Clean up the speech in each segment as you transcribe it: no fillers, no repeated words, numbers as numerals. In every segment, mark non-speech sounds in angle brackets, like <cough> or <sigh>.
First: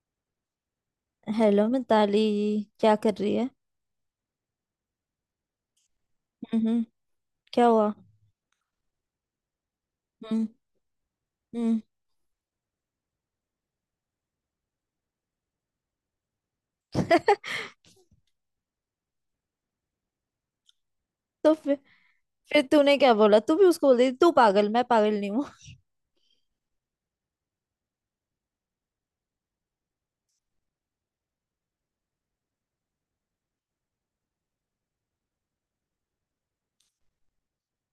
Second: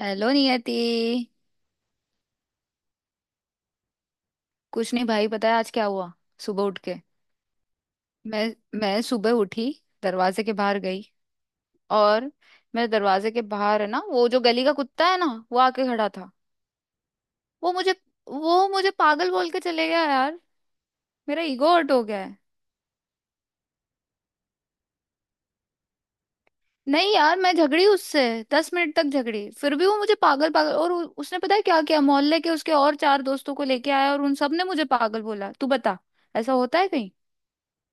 Hello Niyati. Hello Mitali. क्या कर रही है? कुछ नहीं भाई, पता है आज क्या हुआ। सुबह उठ हम्म। के क्या हुआ? मैं मैं सुबह उठी। दरवाजे हम्म। के बाहर गई। हम्म। और मेरे दरवाजे के बाहर है ना वो जो गली का कुत्ता है ना, वो आके खड़ा था। वो मुझे वो मुझे पागल बोल के चले गया यार। मेरा तो ईगो फिर हर्ट हो गया है। फिर तूने क्या बोला, तू भी उसको बोल रही थी, तू पागल मैं पागल नहीं हूँ? नहीं यार, मैं झगड़ी उससे। 10 मिनट तक झगड़ी फिर भी वो मुझे पागल पागल, और उसने पता है क्या किया, मोहल्ले के उसके और चार दोस्तों को लेके आया और उन सब ने मुझे पागल बोला। तू बता, ऐसा होता है कहीं।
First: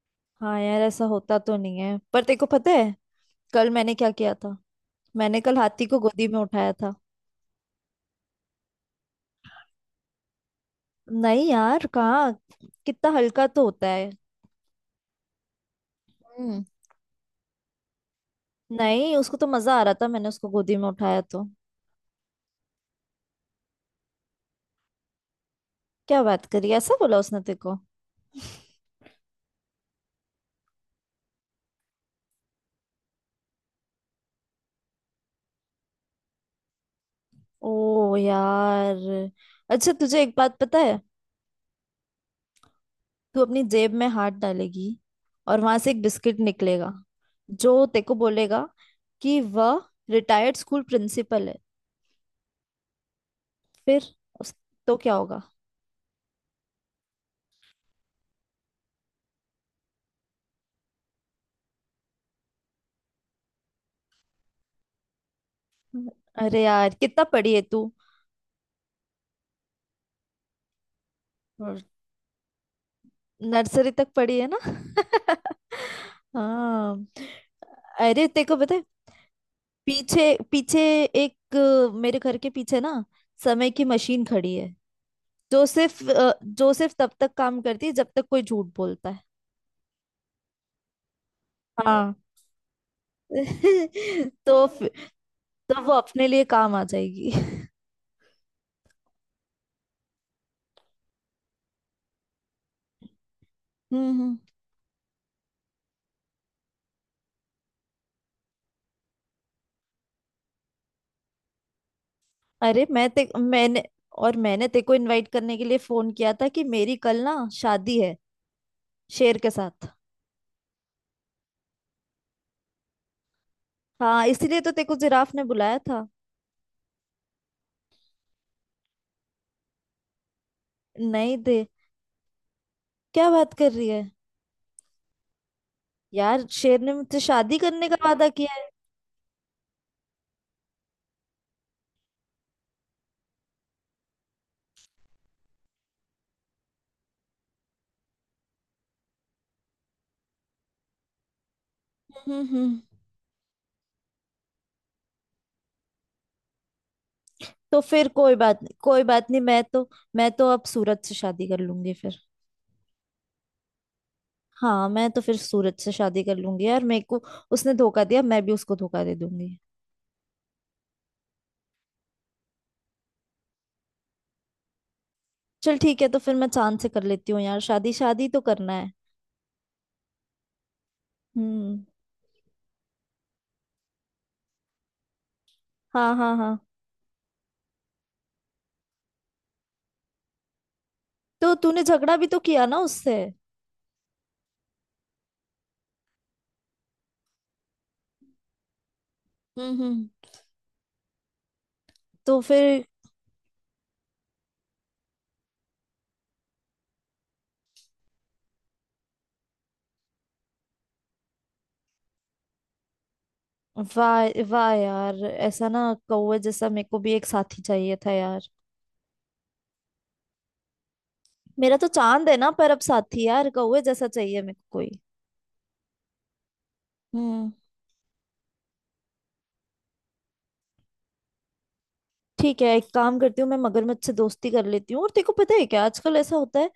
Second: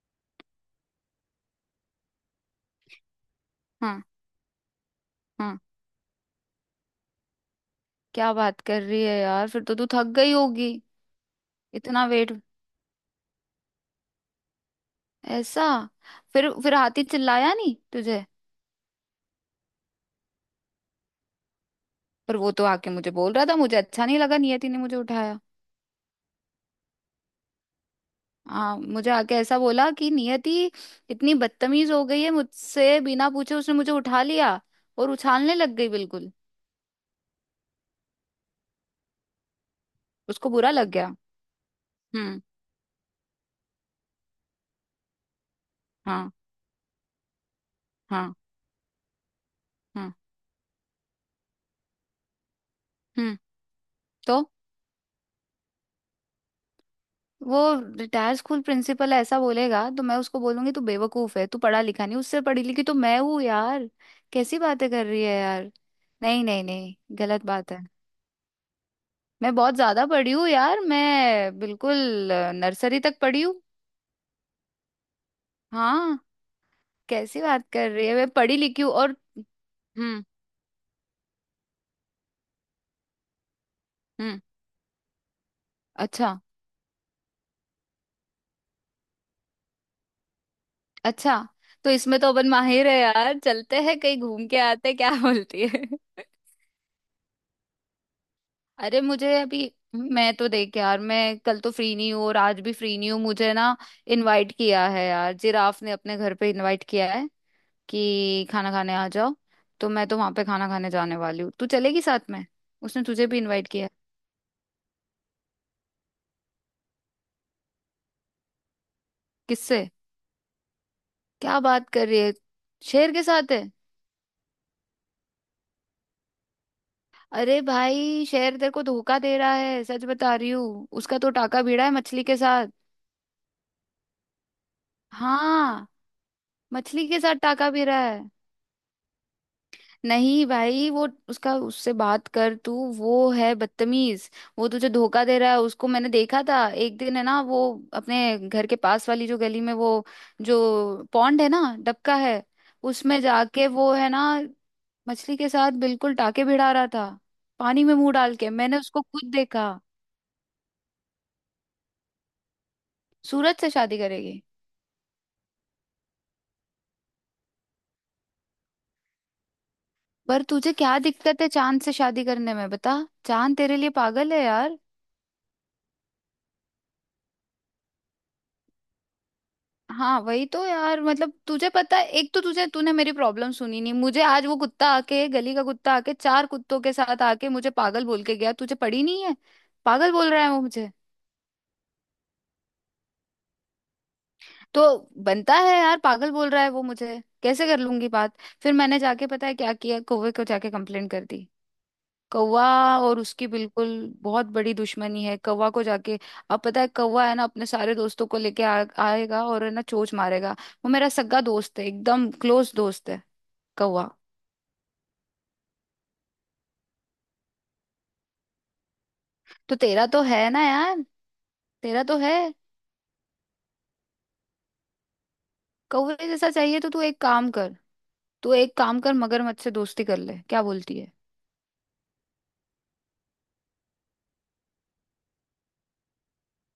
<laughs> हाँ यार, ऐसा होता तो नहीं है पर तेरे को पता है कल मैंने हाँ क्या किया था? मैंने कल हाँ। हाथी को गोदी में उठाया था। क्या बात कर रही है यार, फिर तो तू थक गई होगी। नहीं यार, इतना वेट। कहाँ। कितना हल्का तो होता है। ऐसा। फिर हम्म। फिर हाथी चिल्लाया नहीं तुझे? नहीं, उसको तो मजा आ रहा था, मैंने उसको गोदी में उठाया तो। पर वो तो आके मुझे बोल रहा था मुझे अच्छा नहीं लगा, नियति ने मुझे उठाया। क्या बात करी? ऐसा बोला उसने तेरे को? हाँ, मुझे आके ऐसा बोला कि नियति इतनी बदतमीज हो गई है, मुझसे बिना पूछे उसने मुझे उठा लिया और उछालने लग गई बिल्कुल। ओ यार। अच्छा, तुझे एक उसको बात बुरा पता लग है? गया। हम्म। तू अपनी जेब में हाथ डालेगी और वहां से एक हाँ बिस्किट निकलेगा जो तेरे को हाँ बोलेगा कि वह हाँ। रिटायर्ड स्कूल प्रिंसिपल है। हम्म। फिर तो उस तो क्या होगा? वो रिटायर स्कूल प्रिंसिपल ऐसा बोलेगा तो मैं उसको बोलूंगी, तू बेवकूफ है, तू पढ़ा लिखा नहीं, उससे पढ़ी लिखी तो मैं हूँ यार। कैसी बातें कर रही है यार। नहीं अरे नहीं यार नहीं, कितना गलत पढ़ी है बात है। तू? मैं बहुत ज्यादा पढ़ी हूँ यार, मैं बिल्कुल नर्सरी तक पढ़ी हूँ। नर्सरी तक पढ़ी है ना? हाँ। <laughs> हाँ। कैसी बात कर रही है, अरे मैं तेरे को पढ़ी पता लिखी है हूँ। और हम्म। पीछे पीछे एक मेरे घर के पीछे ना समय की मशीन हम्म। खड़ी है, अच्छा। जो सिर्फ तब तक काम करती है जब तक कोई झूठ बोलता है। अच्छा। तो इसमें हाँ। तो अपन माहिर है यार, चलते हैं कहीं <laughs> घूम के तो आते फिर- हैं, क्या <laughs> बोलती तो है। वो अपने लिए काम आ जाएगी। अरे मुझे अभी, मैं तो देख यार, मैं कल तो फ्री नहीं हूँ और आज भी फ्री नहीं हूँ, मुझे ना हम्म। हम्म। इनवाइट किया है यार, जिराफ ने अपने घर पे इनवाइट किया है कि खाना खाने आ जाओ। तो मैं तो वहां पे खाना खाने जाने वाली हूँ, तू चलेगी साथ में, अरे उसने तुझे भी इनवाइट किया है। मैंने तेको को इनवाइट करने के लिए फोन किया था कि मेरी कल ना शादी है शेर के किससे? साथ। क्या बात कर रही है, शेर के साथ है? हाँ इसीलिए तो तेको जिराफ ने बुलाया था। अरे भाई शेर तेरे को धोखा दे रहा है, सच बता रही हूँ, उसका तो नहीं टाका दे। भिड़ा है मछली के साथ। क्या बात कर रही है हाँ। यार? शेर ने मछली मुझसे के साथ शादी टाका करने का भिड़ा है। वादा किया है। नहीं भाई, वो उसका उससे बात कर, तू, वो है बदतमीज। वो तुझे धोखा दे रहा है, उसको मैंने देखा था एक दिन है ना, वो अपने घर के पास वाली जो गली में, वो जो पॉन्ड है ना, डबका हम्म। है, हम्म। उसमें जाके वो है ना मछली के साथ बिल्कुल टाके भिड़ा रहा था। तो पानी में फिर मुंह कोई डाल के बात नहीं, मैंने उसको कोई खुद बात नहीं, मैं देखा। तो मैं तो अब सूरज से शादी कर लूंगी फिर। सूरज से शादी करेगी? हाँ, मैं तो फिर सूरज से शादी कर लूंगी यार। मेरे को उसने धोखा दिया, मैं भी उसको धोखा दे दूंगी। पर तुझे क्या दिक्कत है चांद से शादी करने में, बता। चांद तेरे लिए पागल है यार। चल ठीक है, तो फिर मैं चांद से कर लेती हूँ यार, शादी शादी तो करना है। हाँ वही तो यार, मतलब तुझे हम्म। पता है, एक तो तुझे, तूने मेरी प्रॉब्लम सुनी नहीं, मुझे आज वो कुत्ता आके, गली का कुत्ता हाँ, आके, हाँ, चार हाँ। कुत्तों के साथ आके मुझे पागल बोल के गया, तुझे पड़ी नहीं है। पागल बोल रहा है वो मुझे। तो तूने झगड़ा भी तो किया ना उससे? तो बनता है यार, पागल बोल रहा है वो मुझे, कैसे कर लूंगी बात। फिर मैंने जाके पता है क्या हम्म। किया, हम्म। कौवे को जाके कंप्लेंट कर दी। तो कौवा फिर? और उसकी बिल्कुल बहुत बड़ी दुश्मनी है, कौवा को जाके। अब पता है, कौवा है ना, अपने सारे दोस्तों को लेके आएगा और है ना चोंच मारेगा। वो मेरा सगा दोस्त है, एकदम क्लोज दोस्त है, कौवा। वाह वाह यार, ऐसा ना कौवे जैसा मेरे को भी एक साथी चाहिए था यार। तो तेरा तो है ना यार। मेरा तो तेरा तो चांद है। है ना, पर अब साथी यार कौवे जैसा चाहिए मेरे को कोई। कौवे जैसा चाहिए तो तू एक काम हम्म। कर तू एक काम कर मगरमच्छ से दोस्ती कर ले, क्या बोलती है। ठीक है, एक काम करती हूँ मैं मगरमच्छ से दोस्ती कर लेती हूँ। और तेको पता है क्या आजकल ऐसा होता है?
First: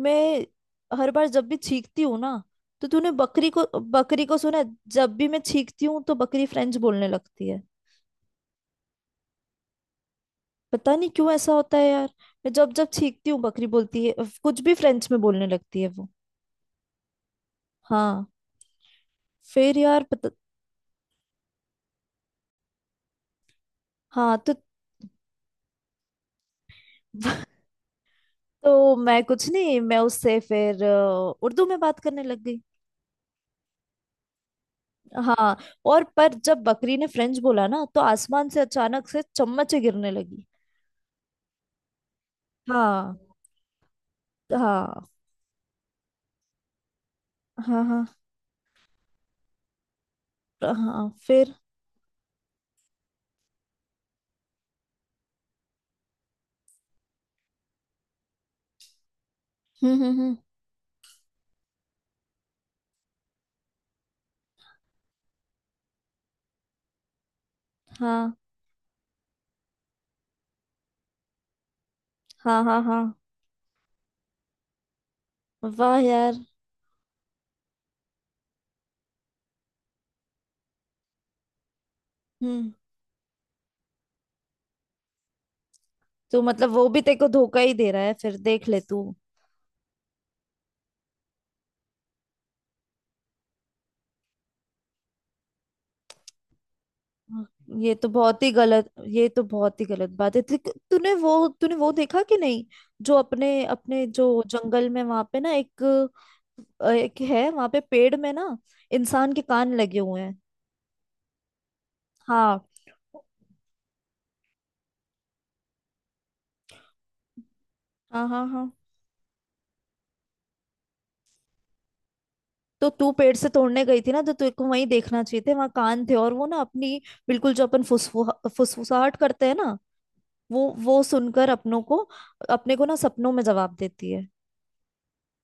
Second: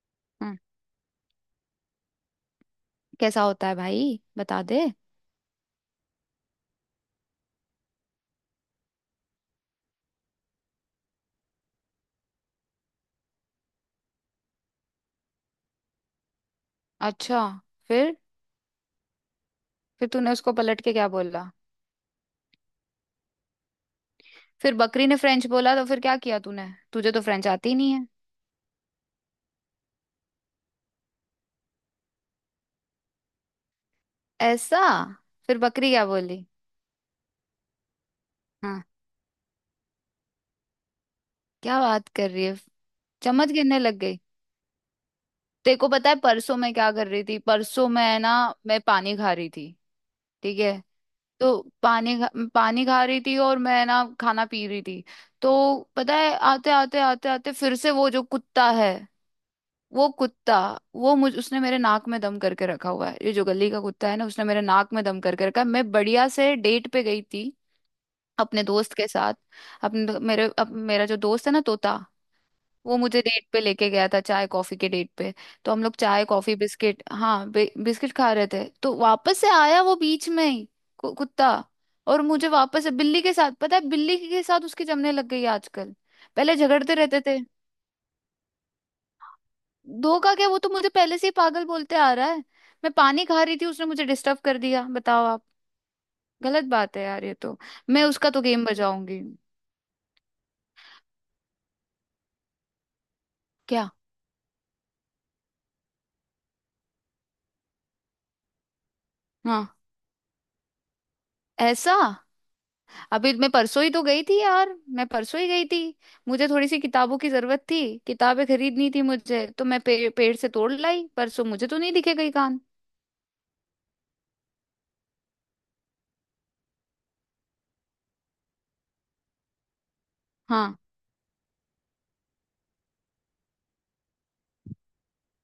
मैं हम्म। हर बार जब भी छींकती हूँ ना तो तूने कैसा बकरी को होता है भाई, बकरी को सुना बता है? दे। जब भी मैं छींकती हूँ तो बकरी फ्रेंच बोलने लगती है। पता नहीं क्यों ऐसा होता है यार। मैं जब जब छींकती हूँ बकरी बोलती है, कुछ भी फ्रेंच में बोलने लगती है वो। अच्छा। फिर। हाँ। फिर यार फिर पता। तूने उसको पलट के क्या हाँ बोला? तो। फिर बकरी ने फ्रेंच बोला तो फिर क्या किया तूने, तुझे तो <laughs> फ्रेंच आती ही नहीं है। तो मैं कुछ नहीं, मैं उससे फिर उर्दू में बात करने लग गई। ऐसा? हाँ। फिर बकरी और क्या पर बोली? जब बकरी ने फ्रेंच बोला ना तो आसमान से हाँ। अचानक से चम्मचें गिरने लगी। क्या बात कर रही है, हाँ। चम्मच गिरने लग गई। हाँ, तेरे को पता है परसों मैं क्या कर रही थी, परसों हाँ, मैं ना, मैं पानी खा रही थी, ठीक हाँ, है। हाँ। फिर। तो पानी खा रही थी और मैं ना खाना पी रही थी। तो पता है, आते आते आते आते फिर से वो जो कुत्ता है, हम्म, वो हम्म, हम्म। कुत्ता, वो मुझ उसने मेरे नाक में दम करके रखा हुआ है, ये जो गली का कुत्ता है ना, उसने मेरे नाक में दम करके रखा है। मैं बढ़िया से डेट पे गई थी हाँ, अपने दोस्त के साथ, अपने दो- मेरे अप, मेरा जो दोस्त है ना, तोता, हाँ, हाँ, वो हाँ। मुझे डेट पे लेके गया था, चाय कॉफी के डेट पे। तो हम लोग वाह चाय यार। कॉफी बिस्किट, हाँ, बिस्किट खा रहे थे तो वापस से आया वो बीच में ही, कुत्ता। और मुझे हम्म। वापस से बिल्ली के साथ, पता है, बिल्ली के साथ उसकी जमने लग गई है आजकल, तो पहले मतलब वो झगड़ते भी तेरे रहते को थे। धोखा ही दे रहा है, फिर देख ले तू। धोखा क्या, वो तो मुझे पहले से ही पागल बोलते आ रहा है। मैं पानी खा रही थी उसने मुझे डिस्टर्ब कर दिया, बताओ आप, गलत बात है यार ये हाँ। तो। ये मैं तो उसका बहुत तो ही गेम गलत, बजाऊंगी। ये तो बहुत ही गलत बात है। तूने वो देखा कि नहीं, जो अपने क्या? अपने जो जंगल में वहां पे ना एक, एक है वहां पे पेड़ में ना, इंसान के हाँ। कान लगे हुए हैं। ऐसा? हाँ। अभी मैं परसों ही तो गई थी यार, मैं परसों ही गई थी, मुझे थोड़ी सी किताबों की जरूरत थी, हाँ, किताबें हाँ, हाँ। खरीदनी थी मुझे, तो मैं पेड़ से तोड़ लाई परसों, मुझे तो नहीं दिखे कहीं कान। तो तू पेड़ से तोड़ने गई थी ना तो तेरे को वहीं देखना चाहिए थे, वहां कान थे और वो ना अपनी बिल्कुल जो अपन फुसफुसाहट करते हैं ना वो हाँ। वो सुनकर अपनों को अपने को ना सपनों में जवाब देती है।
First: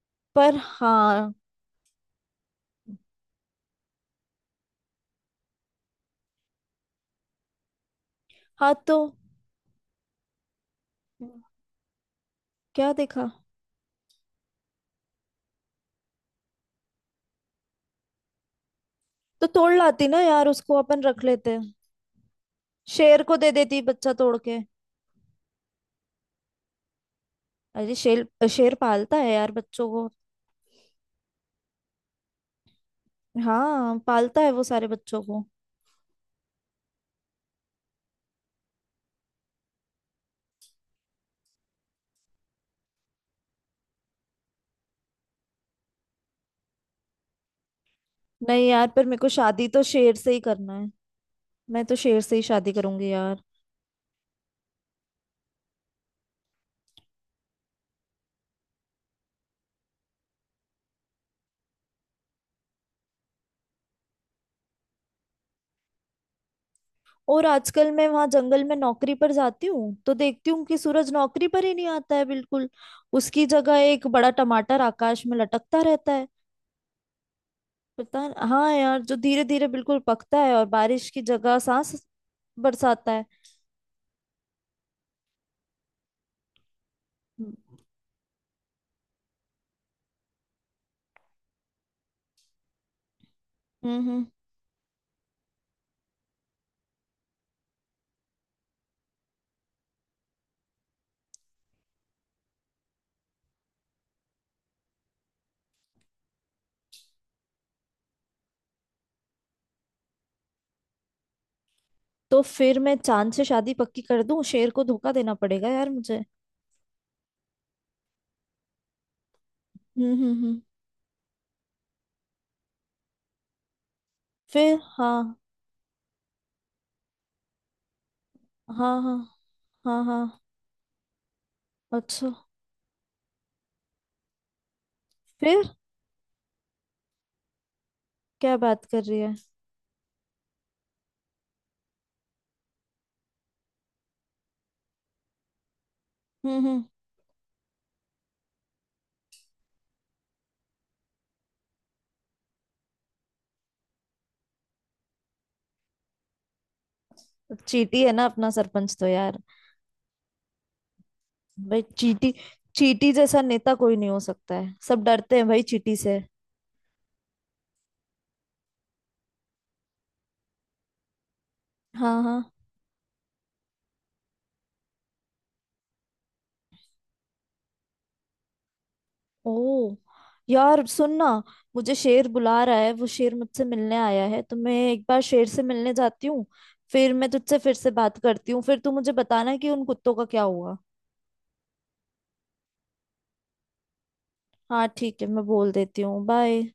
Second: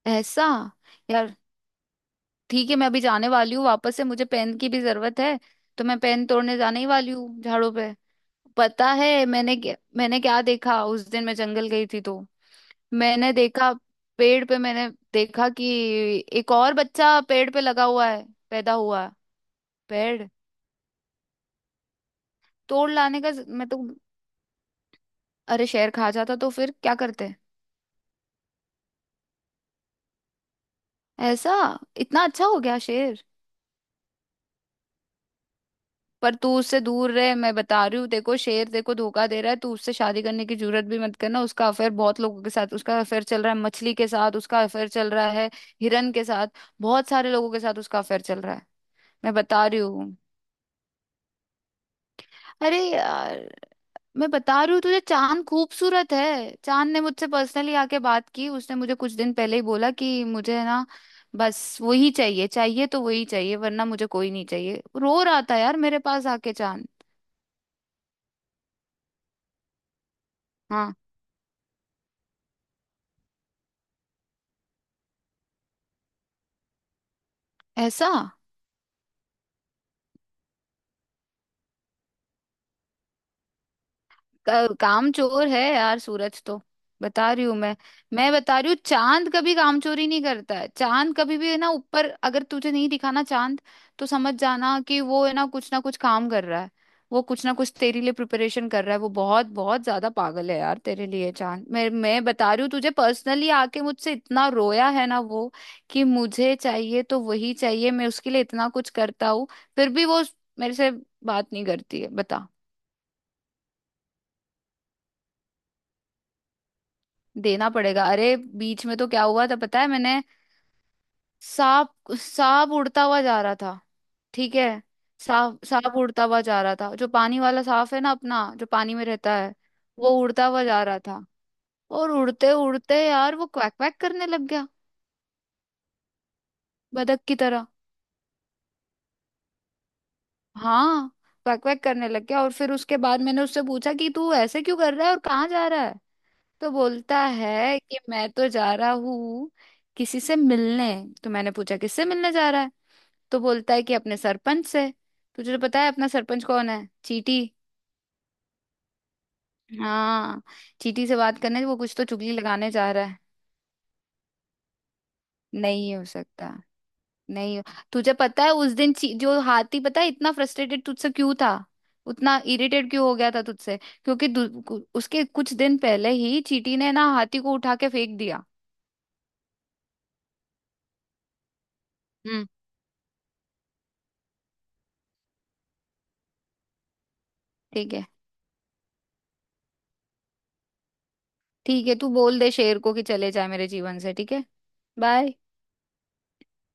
ऐसा। पर हाँ। यार ठीक है, मैं अभी जाने वाली हूँ, वापस से मुझे पेन की भी जरूरत है, तो मैं पेन तोड़ने जाने ही वाली हूँ झाड़ों पे। हाँ पता तो है मैंने क्या देखा उस दिन, मैं जंगल गई थी तो क्या देखा? मैंने देखा, पेड़ पे मैंने देखा कि एक और बच्चा पेड़ पे लगा हुआ है, पैदा हुआ है, तो तोड़ लाती ना पेड़। यार उसको, अपन रख लेते हैं। तोड़ लाने शेर का को दे मैं तो, देती बच्चा तोड़ के। अरे शेर खा जाता तो फिर क्या करते। अरे शेर शेर पालता है यार बच्चों को। ऐसा? इतना अच्छा हो गया शेर। हाँ पालता है वो सारे बच्चों को। पर तू उससे दूर रहे, मैं बता रही हूँ, देखो शेर देखो धोखा दे रहा है, तू उससे शादी करने की जरूरत भी मत करना, उसका अफेयर बहुत लोगों के साथ, उसका अफेयर चल रहा है मछली के साथ, उसका अफेयर चल रहा है हिरन के साथ, बहुत सारे लोगों के साथ उसका अफेयर चल रहा है। नहीं यार पर मेरे को मैं बता शादी रही तो हूँ। शेर से ही करना। मैं तो शेर से ही शादी अरे करूंगी यार। यार, मैं बता रही हूँ तुझे, चांद खूबसूरत है। चांद ने मुझसे पर्सनली आके बात की, उसने मुझे कुछ दिन पहले ही बोला कि मुझे ना बस वही चाहिए, चाहिए तो वही चाहिए, वरना मुझे कोई नहीं चाहिए। रो रहा था यार मेरे पास आके चांद। और आजकल मैं वहां जंगल में नौकरी पर जाती हूँ तो देखती हूँ कि हाँ। सूरज नौकरी पर ही नहीं आता है बिल्कुल। उसकी जगह एक बड़ा टमाटर आकाश में लटकता रहता है। ऐसा। पता। हाँ यार, जो धीरे धीरे बिल्कुल पकता है और बारिश की जगह सांस बरसाता है। काम चोर है यार सूरज तो, बता रही हूँ मैं बता रही हूँ, चांद कभी काम चोरी नहीं करता है, चांद कभी भी है ना ऊपर अगर तुझे नहीं दिखाना चांद, हम्म। तो हम्म। समझ जाना कि वो है ना कुछ काम कर रहा है, वो कुछ ना कुछ तेरे लिए प्रिपरेशन कर रहा है। वो बहुत बहुत ज्यादा पागल है यार तेरे लिए चांद, मैं बता रही हूँ तुझे, पर्सनली आके मुझसे इतना रोया है ना वो कि मुझे चाहिए तो वही चाहिए, मैं उसके लिए इतना कुछ करता हूँ फिर भी वो मेरे से बात नहीं करती है, तो बता। फिर मैं चांद से शादी पक्की कर दूं? शेर को धोखा देना पड़ेगा यार मुझे। देना पड़ेगा। अरे बीच में तो क्या हुआ था पता है, हम्म, मैंने, हम्म, हम्म। सांप सांप उड़ता हुआ जा रहा था, ठीक है, फिर। हाँ, सांप सांप उड़ता हुआ जा रहा था, जो पानी वाला सांप है ना अपना, जो पानी हाँ, में हाँ, रहता है, हाँ, वो हाँ। उड़ता हुआ जा रहा था और अच्छा। उड़ते उड़ते यार वो क्वैक क्वैक करने लग गया फिर बतख की तरह। क्या बात कर रही है? हाँ। क्वैक क्वैक करने लग गया और फिर उसके बाद मैंने उससे पूछा कि तू ऐसे क्यों कर रहा है और कहाँ जा रहा है। हम्म। तो हम्म। बोलता है कि मैं तो जा रहा हूँ किसी से मिलने। तो मैंने पूछा किससे मिलने जा रहा है। तो बोलता है कि अपने सरपंच से। तुझे तो पता है अपना सरपंच कौन है, चीटी। चीटी है ना अपना सरपंच तो यार। हाँ, चीटी से बात करने, वो भाई कुछ तो चीटी चुगली लगाने जा रहा चीटी है। जैसा नेता कोई नहीं हो सकता है, सब डरते हैं भाई नहीं चीटी हो से। सकता। नहीं हो। तुझे पता है उस दिन जो हाथी, पता है, इतना फ्रस्ट्रेटेड तुझसे क्यों था, हाँ। हाँ। उतना इरिटेट क्यों हो गया था तुझसे, क्योंकि उसके कुछ दिन पहले ही चीटी ने ना हाथी को उठा के फेंक दिया। ओ यार सुन ना, मुझे शेर हम्म। बुला रहा है, वो शेर मुझसे मिलने आया है तो मैं एक बार शेर से मिलने जाती हूँ। फिर मैं तुझसे फिर से ठीक है। बात करती हूँ, फिर तू मुझे बताना कि उन कुत्तों का क्या हुआ। ठीक है, तू बोल दे शेर को कि चले जाए मेरे जीवन से, ठीक है। हाँ ठीक है, बाय। मैं बोल देती हूँ। बाय।